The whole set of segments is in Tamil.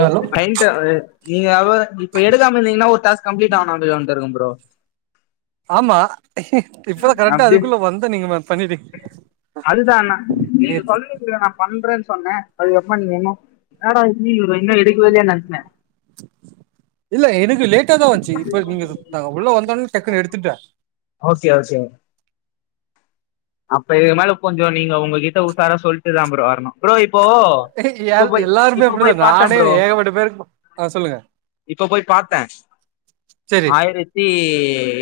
ஹலோ நீங்க அவ இப்ப எடுக்காம இருந்தீங்கன்னா ஒரு டாஸ்க் கம்ப்ளீட் [unintelligible] ப்ரோ ஆமா இப்பதா கரெட்டா அப்படி அதுக்குள்ள வந்தே நீங்க பண்ணீட்டீங்க இல்ல நா பண்றேன்னு சொன்னே அதுக்கு அப்புறமா நீங்க இன்னு என்னடா இவர் இன்னு எடுக்கவே இல்லையேனு நெனச்சே இல்ல எனக்கு லேட்டாதா வந்ச்சு இப்ப நீங்க நா உள்ள வந்தோனே டக்குன்னு எடுத்துட்டே ஓகே ஓகே அப்ப இது மேலே கொஞ்சோ நீங்க உங்ககிட்ட உசாரா சொல்ட்டுதா ப்ரோ வரணு ப்ரோ இப்போ இப்போ போய் எல்லாருமே இப்போ இப்டிதா போய் பார்த்தேன் நானே ஏகப்பட்ட பேருக்கு ஆ சொல்லுங்க இப்ப போய் பாத்தே சரி ஆயிரத் தி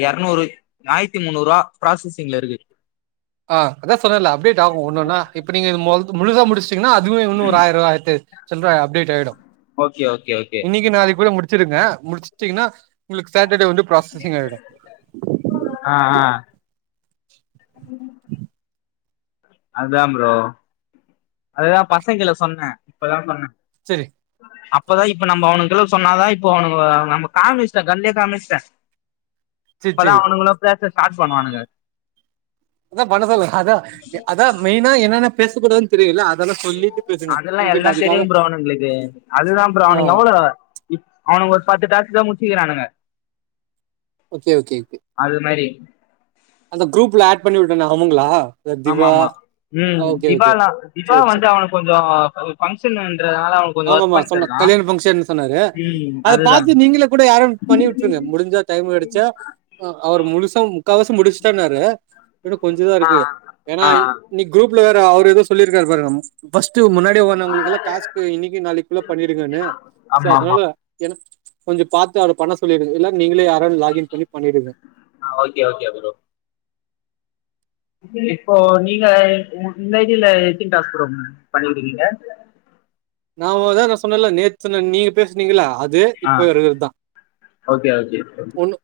எரநூறு ஆயிரத்தி முன்னூருவா ப்ராசஸிங்ல இருக்கு ஆ அதா சொன்னேல்ல அப்டேட் ஆகு ஒன்னொன்னா இப்ப நீங்க முழுசா முடிச்டிங்கன்னா அதுமே இன்னு ஒரு ஆயருவா ஆய்ரத்தி சில்ற அப்டேட் ஆயிடு ஓகே ஓகே ஓகே இன்னிக்கி நாளைக்குள்ள முடிச்சிருங்க முடிச்சுட்டிங்கன்னா உங்களுக்கு சேட்டர்டே வந்து ப்ராசசிங் ஆயிடு ஆ ஆ உஹ அதா ப்ரோ அதா பசங்கைல சொன்னே இப்பதா சொன்னே செரி அப்பதா இப்ப நம்ம அவனுக்குள்ள சொன்னாதா இப்ப அவனுக்கு நம்ம காமிச்சிட்டே கண்லயே காமிச்ட்டே சரி அப்பதா சரி அவனுங்களு பேச ஸ்டார்ட் பண்ணுவானுங்க அதா பன்ன சொன்னே அதா அதா மெயினா என்னென்ன பேசக்கூடாதுன்னு தெரியுல்ல அதெல்லா எல்லா செரியும் ப்ரோ அவுனுங்களுக்கு அதுதா ப்ரோ ஆ அவனுங்க எவ்ளோ அவனு ஒரு பத்து டாஸ்தா முச்சிக்கிறானுங்க ஓகே ஓகே ஓகே அது மாரி அந்த குரூப்ல ஆட் பண்ணி விட்டேனே அவுங்களா ஆமா ஆமா ம் திபால்லா திபா சரி சரி வந்து அவனுக்கு கொஞ்சம் பங்க்ஷன்றதுனால அவனு ஆமா ஆமா சொன்னா கல்யாண பங்க்ஷன் சொன்னாரு ம் அத அதுதா பாத்து நீங்கள கூட யாரு பண்ணி விட்டுருங்க முடிஞ்சா டைம் கடைச்சா அவர் முழுசும் முக்காவாசி முடிச்சுட்டான்னாரு இன்னும் கொஞ்சதா ஆ இருக்கு ஏன்னா ஆ இன்னைக்கு குரூப்ல வேற அவர் எதோ சொல்லிருக்கரு பாருங்க ஃபர்ஸ்ட் முன்னாடி வந்தவங்களுக்கெல்லாம் காசு இன்னைக்கு நாளைக்குள்ள பண்ணிடுங்கன்னு சோ ஆமா ஆமா அதனால எனக் கொஞ்ச பாத்து அத பண்ண சொல்லிடுஙா இல்ல நீங்களே யாராவு லாக்இன் பண்ணி பண்ணிடுங்க ஆ ஓகே ஓகே ப்ரோ இப்போ நீங்க இந்த ஐ டி ல எத்தினி டாஸ்க் மேடம் பண்ணிருக்கீங்க நா ஒருதரசொன்னேல நேற்று சொன்னே நீங்க பேசுனீங்கள அது து ஆ இப்ப இருக்கிறது தா ஓகே ஓகே ஒன்னு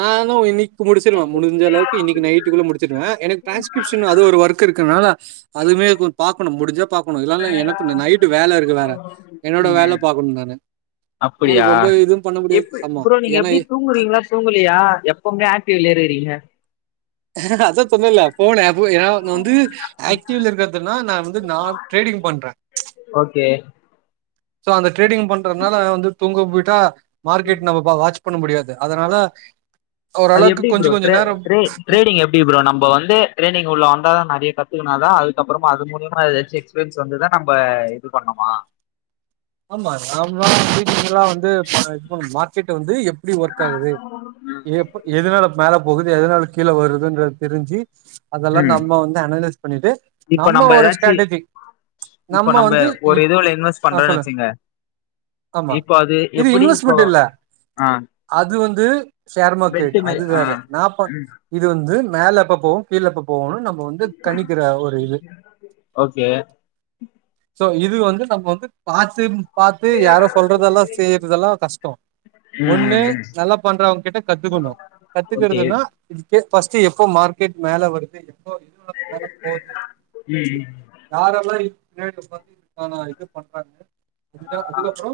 நானு இன்னக்கு முடிச்சிருவ முடிஞ்ச அளவுக்கு இன்க்கு நைட்டுக்குள்ள முடிச்சுடுவே எனக்குடிரான்ஸ்கிப்ஷன் அது ஒர்க் ஒர்க் இருக்கனால அதுமே பாரணும் முடிஞ்சா பாக்கணு இல்ல எனக்கு இந்த நைட்டு வேல இருக்கு வேற என்னோட வேலை ம் பாக்கணும் நானு என்னால அப்படியா ரொம்ப இதுவும் பண்ண முடியாது எப்டி ஆமா ப்ரோ நீங்க ஏன்னா எப்டி தூங்குறீங்களா தூங்கலையா எப்பவுமே ஆக்டிவுல்லையே இருக்றீங்க அதா சொன்னேல்ல போன் ஆப் ஏன்னா வந்து ஆக்டிவ்ல இருக்கறதுனா நான் வந்து நான் ட்ரேடிங் பண்றேன் ஓகே சோ அந்த ட்ரேடிங் பண்றதுனால வந்து தூங்க போயிட்டா மார்கெட் நம வா வாட்ச் பண்ண முடியாது அதனால அது ஓரளவுக்கு எப்டி ப்ரோ கொஞ்சம் ட்ரே கொஞ்சம் நேரம் ட்ரே ட்ரேடிங் எப்டி ப்ரோ நம்ம வந்து டிரேடிங் உள்ள வந்தாதான் மே கத்துக்கனாதான் அதுக்கப்புறமா அது மூலியமாதச்சும் எக்ஸ்பீரியன்ஸ் வந்துதான் நம்ம இது பண்ணமா ஆமா நார்மலா [inaudible] வந்து இதுஇது பண்னணு மார்க்கெட் வந்து எப்டி ஒர்க் ஆகுது எப்ப எதுனால மேல போகுது எதனால கீழே வருதுன்ற தெரிஞ்சு அதெல்லாம் ம் நம்ம வந்து அனலைிஸ் பண்ணிட்டு இப்ப நம்ம ஒரு ஏதாச்சு ஸ்ட்ராட்டஜி இப்ப நம்ம வந்து ஒரு இப் இதுல இன்வெஸ்ட் ஆ பண்றோம்ன்னு சொல்லு வச்சீங்க ஆமா இப்போ அது இது எப்படி இப்போ இன்வெஸ்ட்மெண்ட் இல்ல ஆ அது வந்து ஷேர் மார்க்கெட் பெட்டு மாரி அது ஆ வேற நா பன் இது வந்து மேல அப்ப போகு கீழப்ப போகும்னு நம் இப்ப வந்து கணிக்கிற ஒரு இது ஓகே சோ இது வந்து நம்ம வந்து பாத்து பாத்து யாரு சொல்றதெல்லா செய்யறதெல்லா கஷ்டொ ஒண்ணு ம் நல்லா பண்றவங்க கிட்ட கத்துக்கணும் ஓகே. ம் ஓகே கத்துக்கறதுன்னா இதுகே பஸ்ட் எப்போ மார்க்கெட் மேல வருது எப்போ எது வர மேல போது ம் யாரெல்லா இது பின்னாடி உக்காந்து இதுக்கான இது பண்றாங்க அதுத அதுக்கப்புற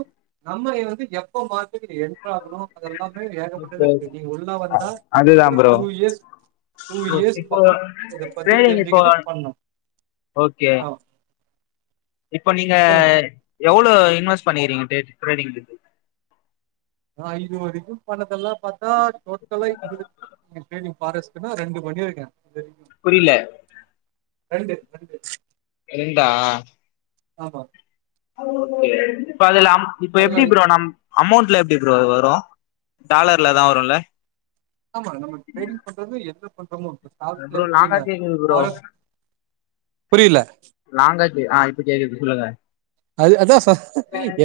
நம்ம வந்து எ ப்ப வந்து எப்ப மார்கெட் என்டர் ஆகணும் அது எல்லாமே ஏகப்பட்டது ஓகே இருக்கு நீங்க உள்ள வந்தா அதுதா ஒரு bro two years two years இப்போ பக்கம் இத பத்தி ட்ரேடிங் இப்போ தெரிஞ்சுக்கிட்டு பண்ணு ஓகே ஆ இப்ப நீங்க சொல்லுங்க எவ்ளோ இன்வெஸ்ட் பண்ணிறீங்க ட்ரேடிங் ட்ரேடிங்ல இருந்து நா இதுவரைக்கி பண்ணதெல்லா பாத்தா டோட்டல இதுவரைக்கு ம் சேவிங் ஃபாரஸ் [unintelligible] ரெண்டு மணி வரைக்கு புரில ரெண்டு ரெண்டு ரெண்டா ஆமா இப்ப அதுலா அம் இப்ப எப்டி அதுல ப்ரோ நம் அமௌண்ட்ல எப்டி அது வரு டாலர்லதா வருல்ல ஆமா நமக்கு டிரேடிங் பண்றது என்ன பண்றமோ அ ப்ரோ லாங்க கேக்குது ப்ரோ புரியில்ல லங்கா கே ஆ இப்ப கேக்குது சொல்லுங்க அது அதா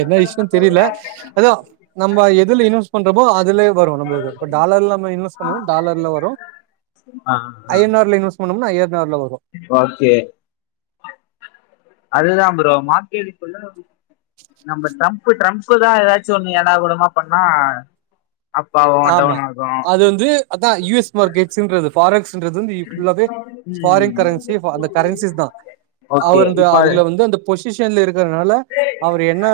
என்ன விஷ்யோ தெரியில அதா நம்ம எதுல இன்வெ பண்றோ அதுலய வரு நம்மளுக்கு இப்ப டாலர்ல நம இன்வெஸ் பண்ணோனா டாலர்ல வரு ஆ ஆ ஆ போனம்னா ஏர்நார்ல வரு ஓகே அதுதா ப்ரோ மாத்தி எடுக்குள்ள நம்ப ட்ரம்ப் ட்ரம்ப் தா ஏதாச்சு ஒண்ணு எடக்கூடாமா பண்ண அப் ஆவு ஆமா டவுன் ஆகு அது வந்து அதா யு எஸ் மார்க்கெட் ஸுன்றது ஃபாரஸ்ன்றது வந்து இ ஃபுல்லவே ஃபாரின் ம் கரன்சி ஃப அந்த கரன்சிஸ் தா ஓகே அவந்து இப்ப அது அதுல வந்து அந் பொசிஷன்ல இருகறனால அவுரு என்ன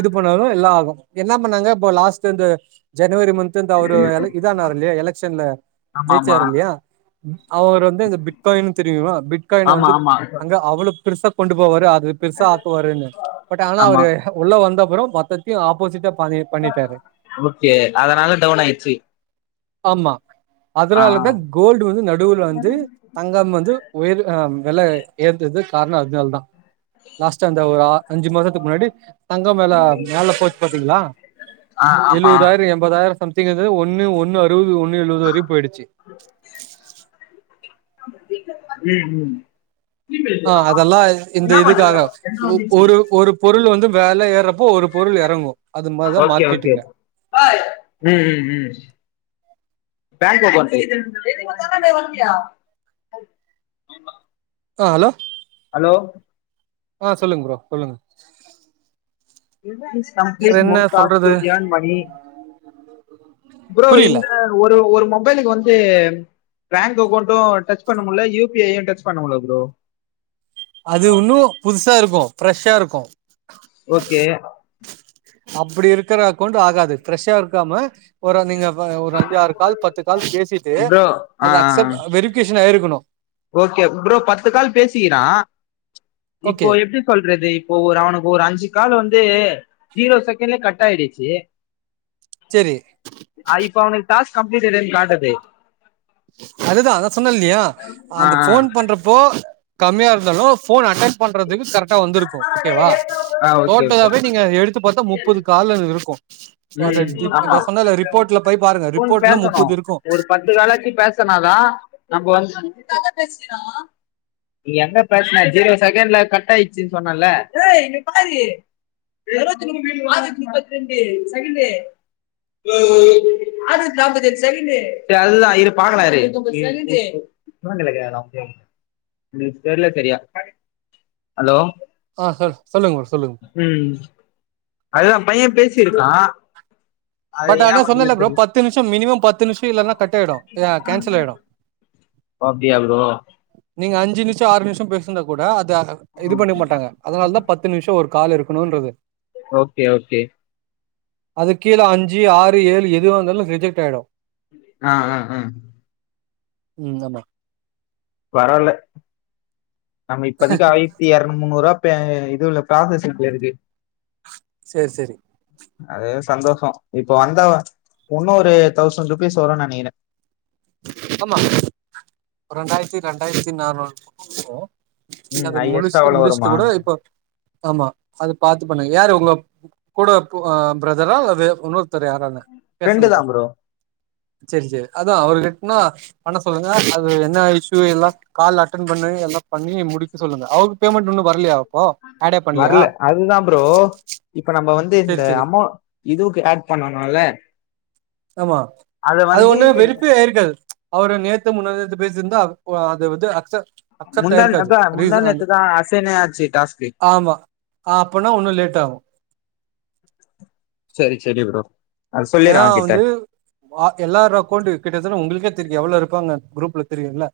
இது பண்ணாலு எல்லா ஆகு என்ன பண்ணாங்க இப்போ லாஸ்ட் இந்த ஜனவரி மந்த்து இந்த அவுரு எலக் இதனாரு இல்லையா எலக்சன்ல ஆமா ஜெயிச்சாருல்லிய அவுரு வந்து இந்த பிட்காயின்னு தெரியுல பிட்காயின ஆமா வந்துப் ஆமா ஆமா அங்க அவ்ளோ பெருசா கொண்டு போவாரு அது பெருசா ஆக்குவாருன்னு பட் ஆனா ஆமா அவ்ரு உள்ள வந்தப்பறோ மொத்தத்தியு ஆப்போசிட்டா பண்ணி பண்ணிட்டாரு ஓகே அதனால டவுன் ஆயிச்சு ஆமா அதனாலதா கோல்டு வந்து நடுவுல் வந்து தங்கம் வந்து உயர் அ வெல ஏர்னது காரண அதனால தா லாஸ்ட்டா அந்த ஒரு அ அஞ்சு மாசத்துக்கு முன்னடி தங்க வெல மேல போச்சு பாத்தீங்களா ஆ ஆ ஆமா ஏழுவதாயிர எம் பதாயிர சம்திங் எதோ ஒண்ணு ஒன்னு அறுவது ஒன்னு எழுவது வரையு போய்டுச்சு ம் ம் ஆ அதெல்லா இந்த இதுக்காக ஒ ஒரு ஒரு பொருளு வந்து வெல ஏறப்போ ஒரு பொருள் எறங்கு அது மாரிதா ஓகே ஓகே மார்க்கெட்டுங்க ம் ம் ம் [unintelligible] ஆ ஹலோ ஹலோ ஆ சொல்லுங்க ப்ரோ சொல்லுங்க [unintelligible] பீஸ் வேற கம்ப்ளீட் என்ன மோர் டாஸ்க் சொல்றது டு எர்ன் மணி ப்ரோ புரியல இந்த ஒரு ஒரு மொபைலுக்கு வந்து பேங்க் அக்கௌண்டோ டச் பண்ண முட்ல யு பி ஐயோ டச் பண்ண முட்ல ப்ரோ அது உன்னோ புதுசா இருக்கோ ஃப்ரெஷ்ஷா இருக்கோ ஓகே அப்புடி இருக்குற அக்கவுண்ட் ஆகாது ஃபிரஷ்ஷா இருக்காம ஒரு நீங்க வ ஒரு அஞ்சு ஆறு கால் பத்து கால் பேசிட்டு ப்ரோ ஆ அது அக்சப்ட் வெரிபிகேஷன் ஆயிருக்கணோ ஓகே ப்ரோ பத்து கால் பேசிக்கிறா இப்போ ஓகே எப்டி சொல்றது இப்ப ஒரு அவனுக்கு ஒரு அஞ்சு காலு வந்து ஜீரோ செகண்ட்லயே கட் ஆயிடுச்சு செரி ஆ இப்ப அவனுக்கு டாஸ்க் கம்ளீட்டடுனு காட்டுதே அதுதா அதா சொன்ன இல்லயா ஆ அந்த ஃபோன் பண்றப்போ கம்மியா இருந்தாலு ஃபோன் அட்டன் பண்றதுக்கு கரட் டா ஆ வந்துருக்கோ ஓகேவா ஆ ஓகே ஓகே டோட்டலாவே நீங்க எடுத்து பாத்தா முப்பது கால்ல இருக்கோ இப்போ அத ம் டிப் ஆமா நா சொன்னல ரிப்போர்ட்ல போய் பாருங்க ஃபோன் ரிப்போர்ட்ல பேசணு முப்பது இருக்கோ ஒரு பத்து கால்லாச்சு பேசனாதா நம்போ வந்து நீ எங்க பேசன ஜீரோ செகண்ட்ல கட் ஆயிச்சுன்னு சொன்னல இருபத்தி ஆற்நூத்தி முப்பத்தி ரெண்டு செகண்டு ஆற்நூத்தி நாப்பத்தஞ்சு செகேண்டு ஆற்நூத்தி நாப்பத்தஞ்சு செகேண்டு இவ கைல கேக்லா ஃப்ரீயா இருக்கியானு ஆ சார் சொல்லுங்க மேடம் சொல்லுங்க உம் அதுதா பைய பேசியிருக்கா பட் ஆனா சொன்ன இல்ல ப்ரோ பத்து நிமிஷோ மினிமம் பத்து நிமிஷோ இல்லன்னா கட்டாயிடோ கேன்சல் ஆயிடோ அப்டியா ப்ரோ நீங்க அஞ்சு நிம்ஷோ ஆறு நிம்ஷோ பேசிர்ந்தா கூட அ இது பண்ணிக்க மாட்டாங்க அதனாலதா பத்து நிம்ஷோ ஒரு கால் இருக்கணோன்றது ஓகே ஓகே அது கீழ அஞ்சு ஆறு ஏழு எதுவந்தாலு ரிஜெக்ட் ஆயிடோ ஆ ஆ ஆ ம் ஆமா வரல நம்ம இப்பதைக்கி ஆயிரத்தி எர நூத்து முன்னூறூபா பே இதுல ப்ராசஸிப்ல இருக்கு செரி செரி அதே சந்தோஷோ இப்ப வந்து இன்னோரு தௌசண்ட் ருபீஸ் வரோனு நெனைக்கிற ஆமா ரெண்டாயத்தி ரெண்டாயிர்த்தி நானூறு பக்கோ வரோ நீங்க ம் அத ஹையஸ்டா முழுசு அவ்வளோ வருமா முடிச்ட்டு கூட இப்ப ஆமா அத பாத்து பண்ணுங்க யாரு உங்க அப் கூட இப்போ அ ப்ரதரா அல்லது உன்னோர்த்தரு யாரானு ஃப்ரெண்டு பேசன்து தான் ப்ரோ செர் செரி அதா அவருகிட் இன்னோ பண்ண சொல்லுங்க அது என்ன இஷு எல்லா கால் அட்டன் பண்ணி எல்லா பண்ணி முடிக்க சொல்லுங்க அவுருக்கு பேமெண்ட்டு இன்னோ வர்லயா வர்ல அதுதா ப்ரோ இப்ப நம்ப வந்து சரி இந்த சரி அமௌ இதுவுக்கு ஆட் பண்ணனோல ஆமா அது ஒண்ணு வெறுப்பு ஏறிக்காது அவரு நேத்து முந்தா நேத்து பேசிர்ந்தா ஓ அது வந்து அக்ச அக்சப்ட் முந்தா ஆயிருக்காது அதா முந்தா ரீசன் நேத்துதா அசைனே ஆச்சு டாஸ்க்கு ஆமா ஆ அப்பனா உன்னோ லேட் ஆவோ செரி செரி ப்ரோ அது சொல்லிரு ஏன்னா அவங்கிட்ட வந்து ஆ எல்லார் அக்கௌண்ட்டு கிட்டத்தட்ட உங்களுக்கே தெரியு எவ்வளோ இருப்பாங்க குரூப்ல தெரியும்ல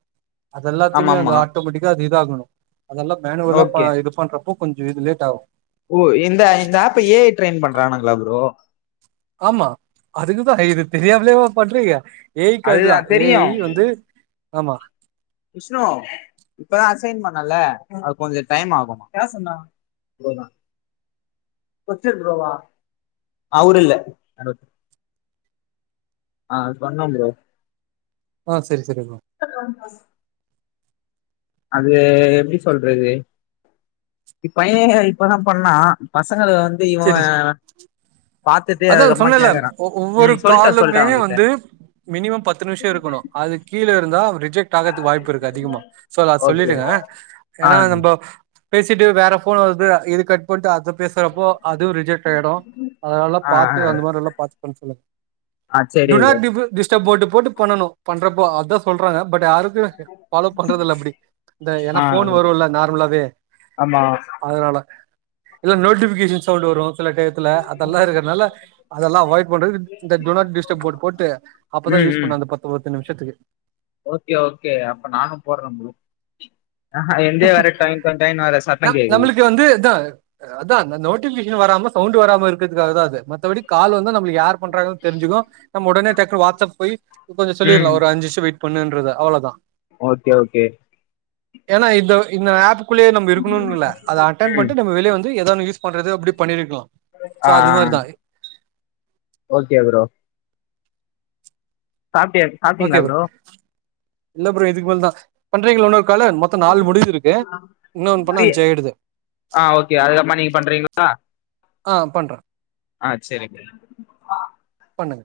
ஆமா அதுல்லாத்தையுமே வந்து ஆமா ஆட்டோமெட்டிக்கா அது இதாகணு அதெல்லா மேனுவலா ப ஓகே இது பண்ற போ கொஞ்ச இது லேட்டாகு ஓ இந்த இந்த ஆப்ப ஏ ஐ ட்ரெயின் பண்றானுங்களா ப்ரோ ஆமா அதுக்குத்தா இது தெரியாமலேவா பண்றீங்க ஏ ஐ அதுதா க்காகதா ஏ தெரியு ஐ வந்து ஆமா விஷ்ணு இப்பதா அசைன் பண்ணல்ல அது கொஞ்ச டைம் ஆகு அவர் இல்ல ஆ சொன்ன ப்ரோ ஆ சேரி சேரி [inaudible] போன மாச அது எப்டி சொல்றது இ பையனே இப்பதா பண்ணா பசங்கள வந்து இவ பாத்துட்டு அதா அதுக்கப்புறமா சொன்னல்ல கேக்குறா ஒ ஒவ்வொரு ம் சொல்ட்டே சொல்ட்டே காலுமே அவங்கிட்ட வந்து மினிமம் பத்து நிமிஷ இருக்கணு அதுக் கீழ இருந்தா ரிஜெக்ட் ஆகுறதுக்கு வாய்ப்பு இருக்கு அதிகமா சோ அத ஓகே சொல்லிடுங்க ஆ ஏன்னா நம்போ பேசிட்டு வேற ஃபோன் வருது இத கட் பண்ணிட்டு அது பேசுற அதுவு ரிஜெக்ட் ஆயிடு அதனால ஆ பாத்து ஆ அந்த மாதிரி எல்லா பாத்து பண்ண சொல்லுங்க ஆ டு செரி ப்ரோ நாட் டிப்பு டிஸ்டர்ப் போட்டு போட்டு பண்ணணு பண்றப்ப அதா சொல்றாங்க பட் யாரும் இது ஃபாலோ பண்றது இல்ல அப்டி இந்த ஏன்னா ஆ ஃபோன் வருல்ல நார்மலாவே ஆமா அதனால இல்ல நோட்டிஃபிகேஷன் சவுண்டு வரு சில டயத்துல அதெல்லா இருக்கனால அதெல்லா அவாய்ட் பண்றதுக்கு இந்த டு நாட் டிஸ்டப் போட்டு போட்டு அப்பதா ம் யூஸ் ம் பண்ண அந்த பத்து பத்து நிமிஷத்துக்கு ஓகே ஓகே அப்ப நானு போட்ற ப்ரோ ஆஹ எந்தே வர டைம் டைம வர சத்தம் கேக்குது இது வந்து இதா அதா இந்த நோட்டிஃபிகேஷன் வராம சவுண்டு வராம இருக்கறதுக்குத்தா அது மத்தபடி கால் வந்தா நம்மளுக்கு யார் பண்றாங்கன்னு தெரிஞ்சுக்கு நம்ம ஒடனே டக்குன்னு வாட்ஸப் போய் கொஞ்ச சொல்லில்லா ம் ஒரு அஞ்சு நிமிஷ வெயிட் பண்ணுன்றது அவ்ளோதா ஓகே ஓகே ஏன்னா இந்த இந்த ஆப்புக்குள்ளே நம்ப இருக்கணும்னு இல்ல அத அட்டன் ம் பண்ணிட்டு நம்ப வெளியே வந்து ஏதோ ஒன் யூஸ் பண்றது அப்டி பண்ணிருக்கலா சோ ஆ அது ஆ மாதிரிதா ஓகே ப்ரோ சாப்ட்டியா ஓகே ப்ரோ இல்ல ப்ரோ இதுக்கு மேல தா பண்றீங்களா இன்னோரு காலு மொத் மொத்த நாலு முடிஞ்சிருக்கு இன்னொன்னு பண்ணா ஃப்ரீ அஞ்சு ஆயிடுது ஆ ஓகே அதுக்கப்புறமா நீங்க பண்றீங்களா ஆ பண்ற ஆ சேரி ப்ரோ பண்ணுங்க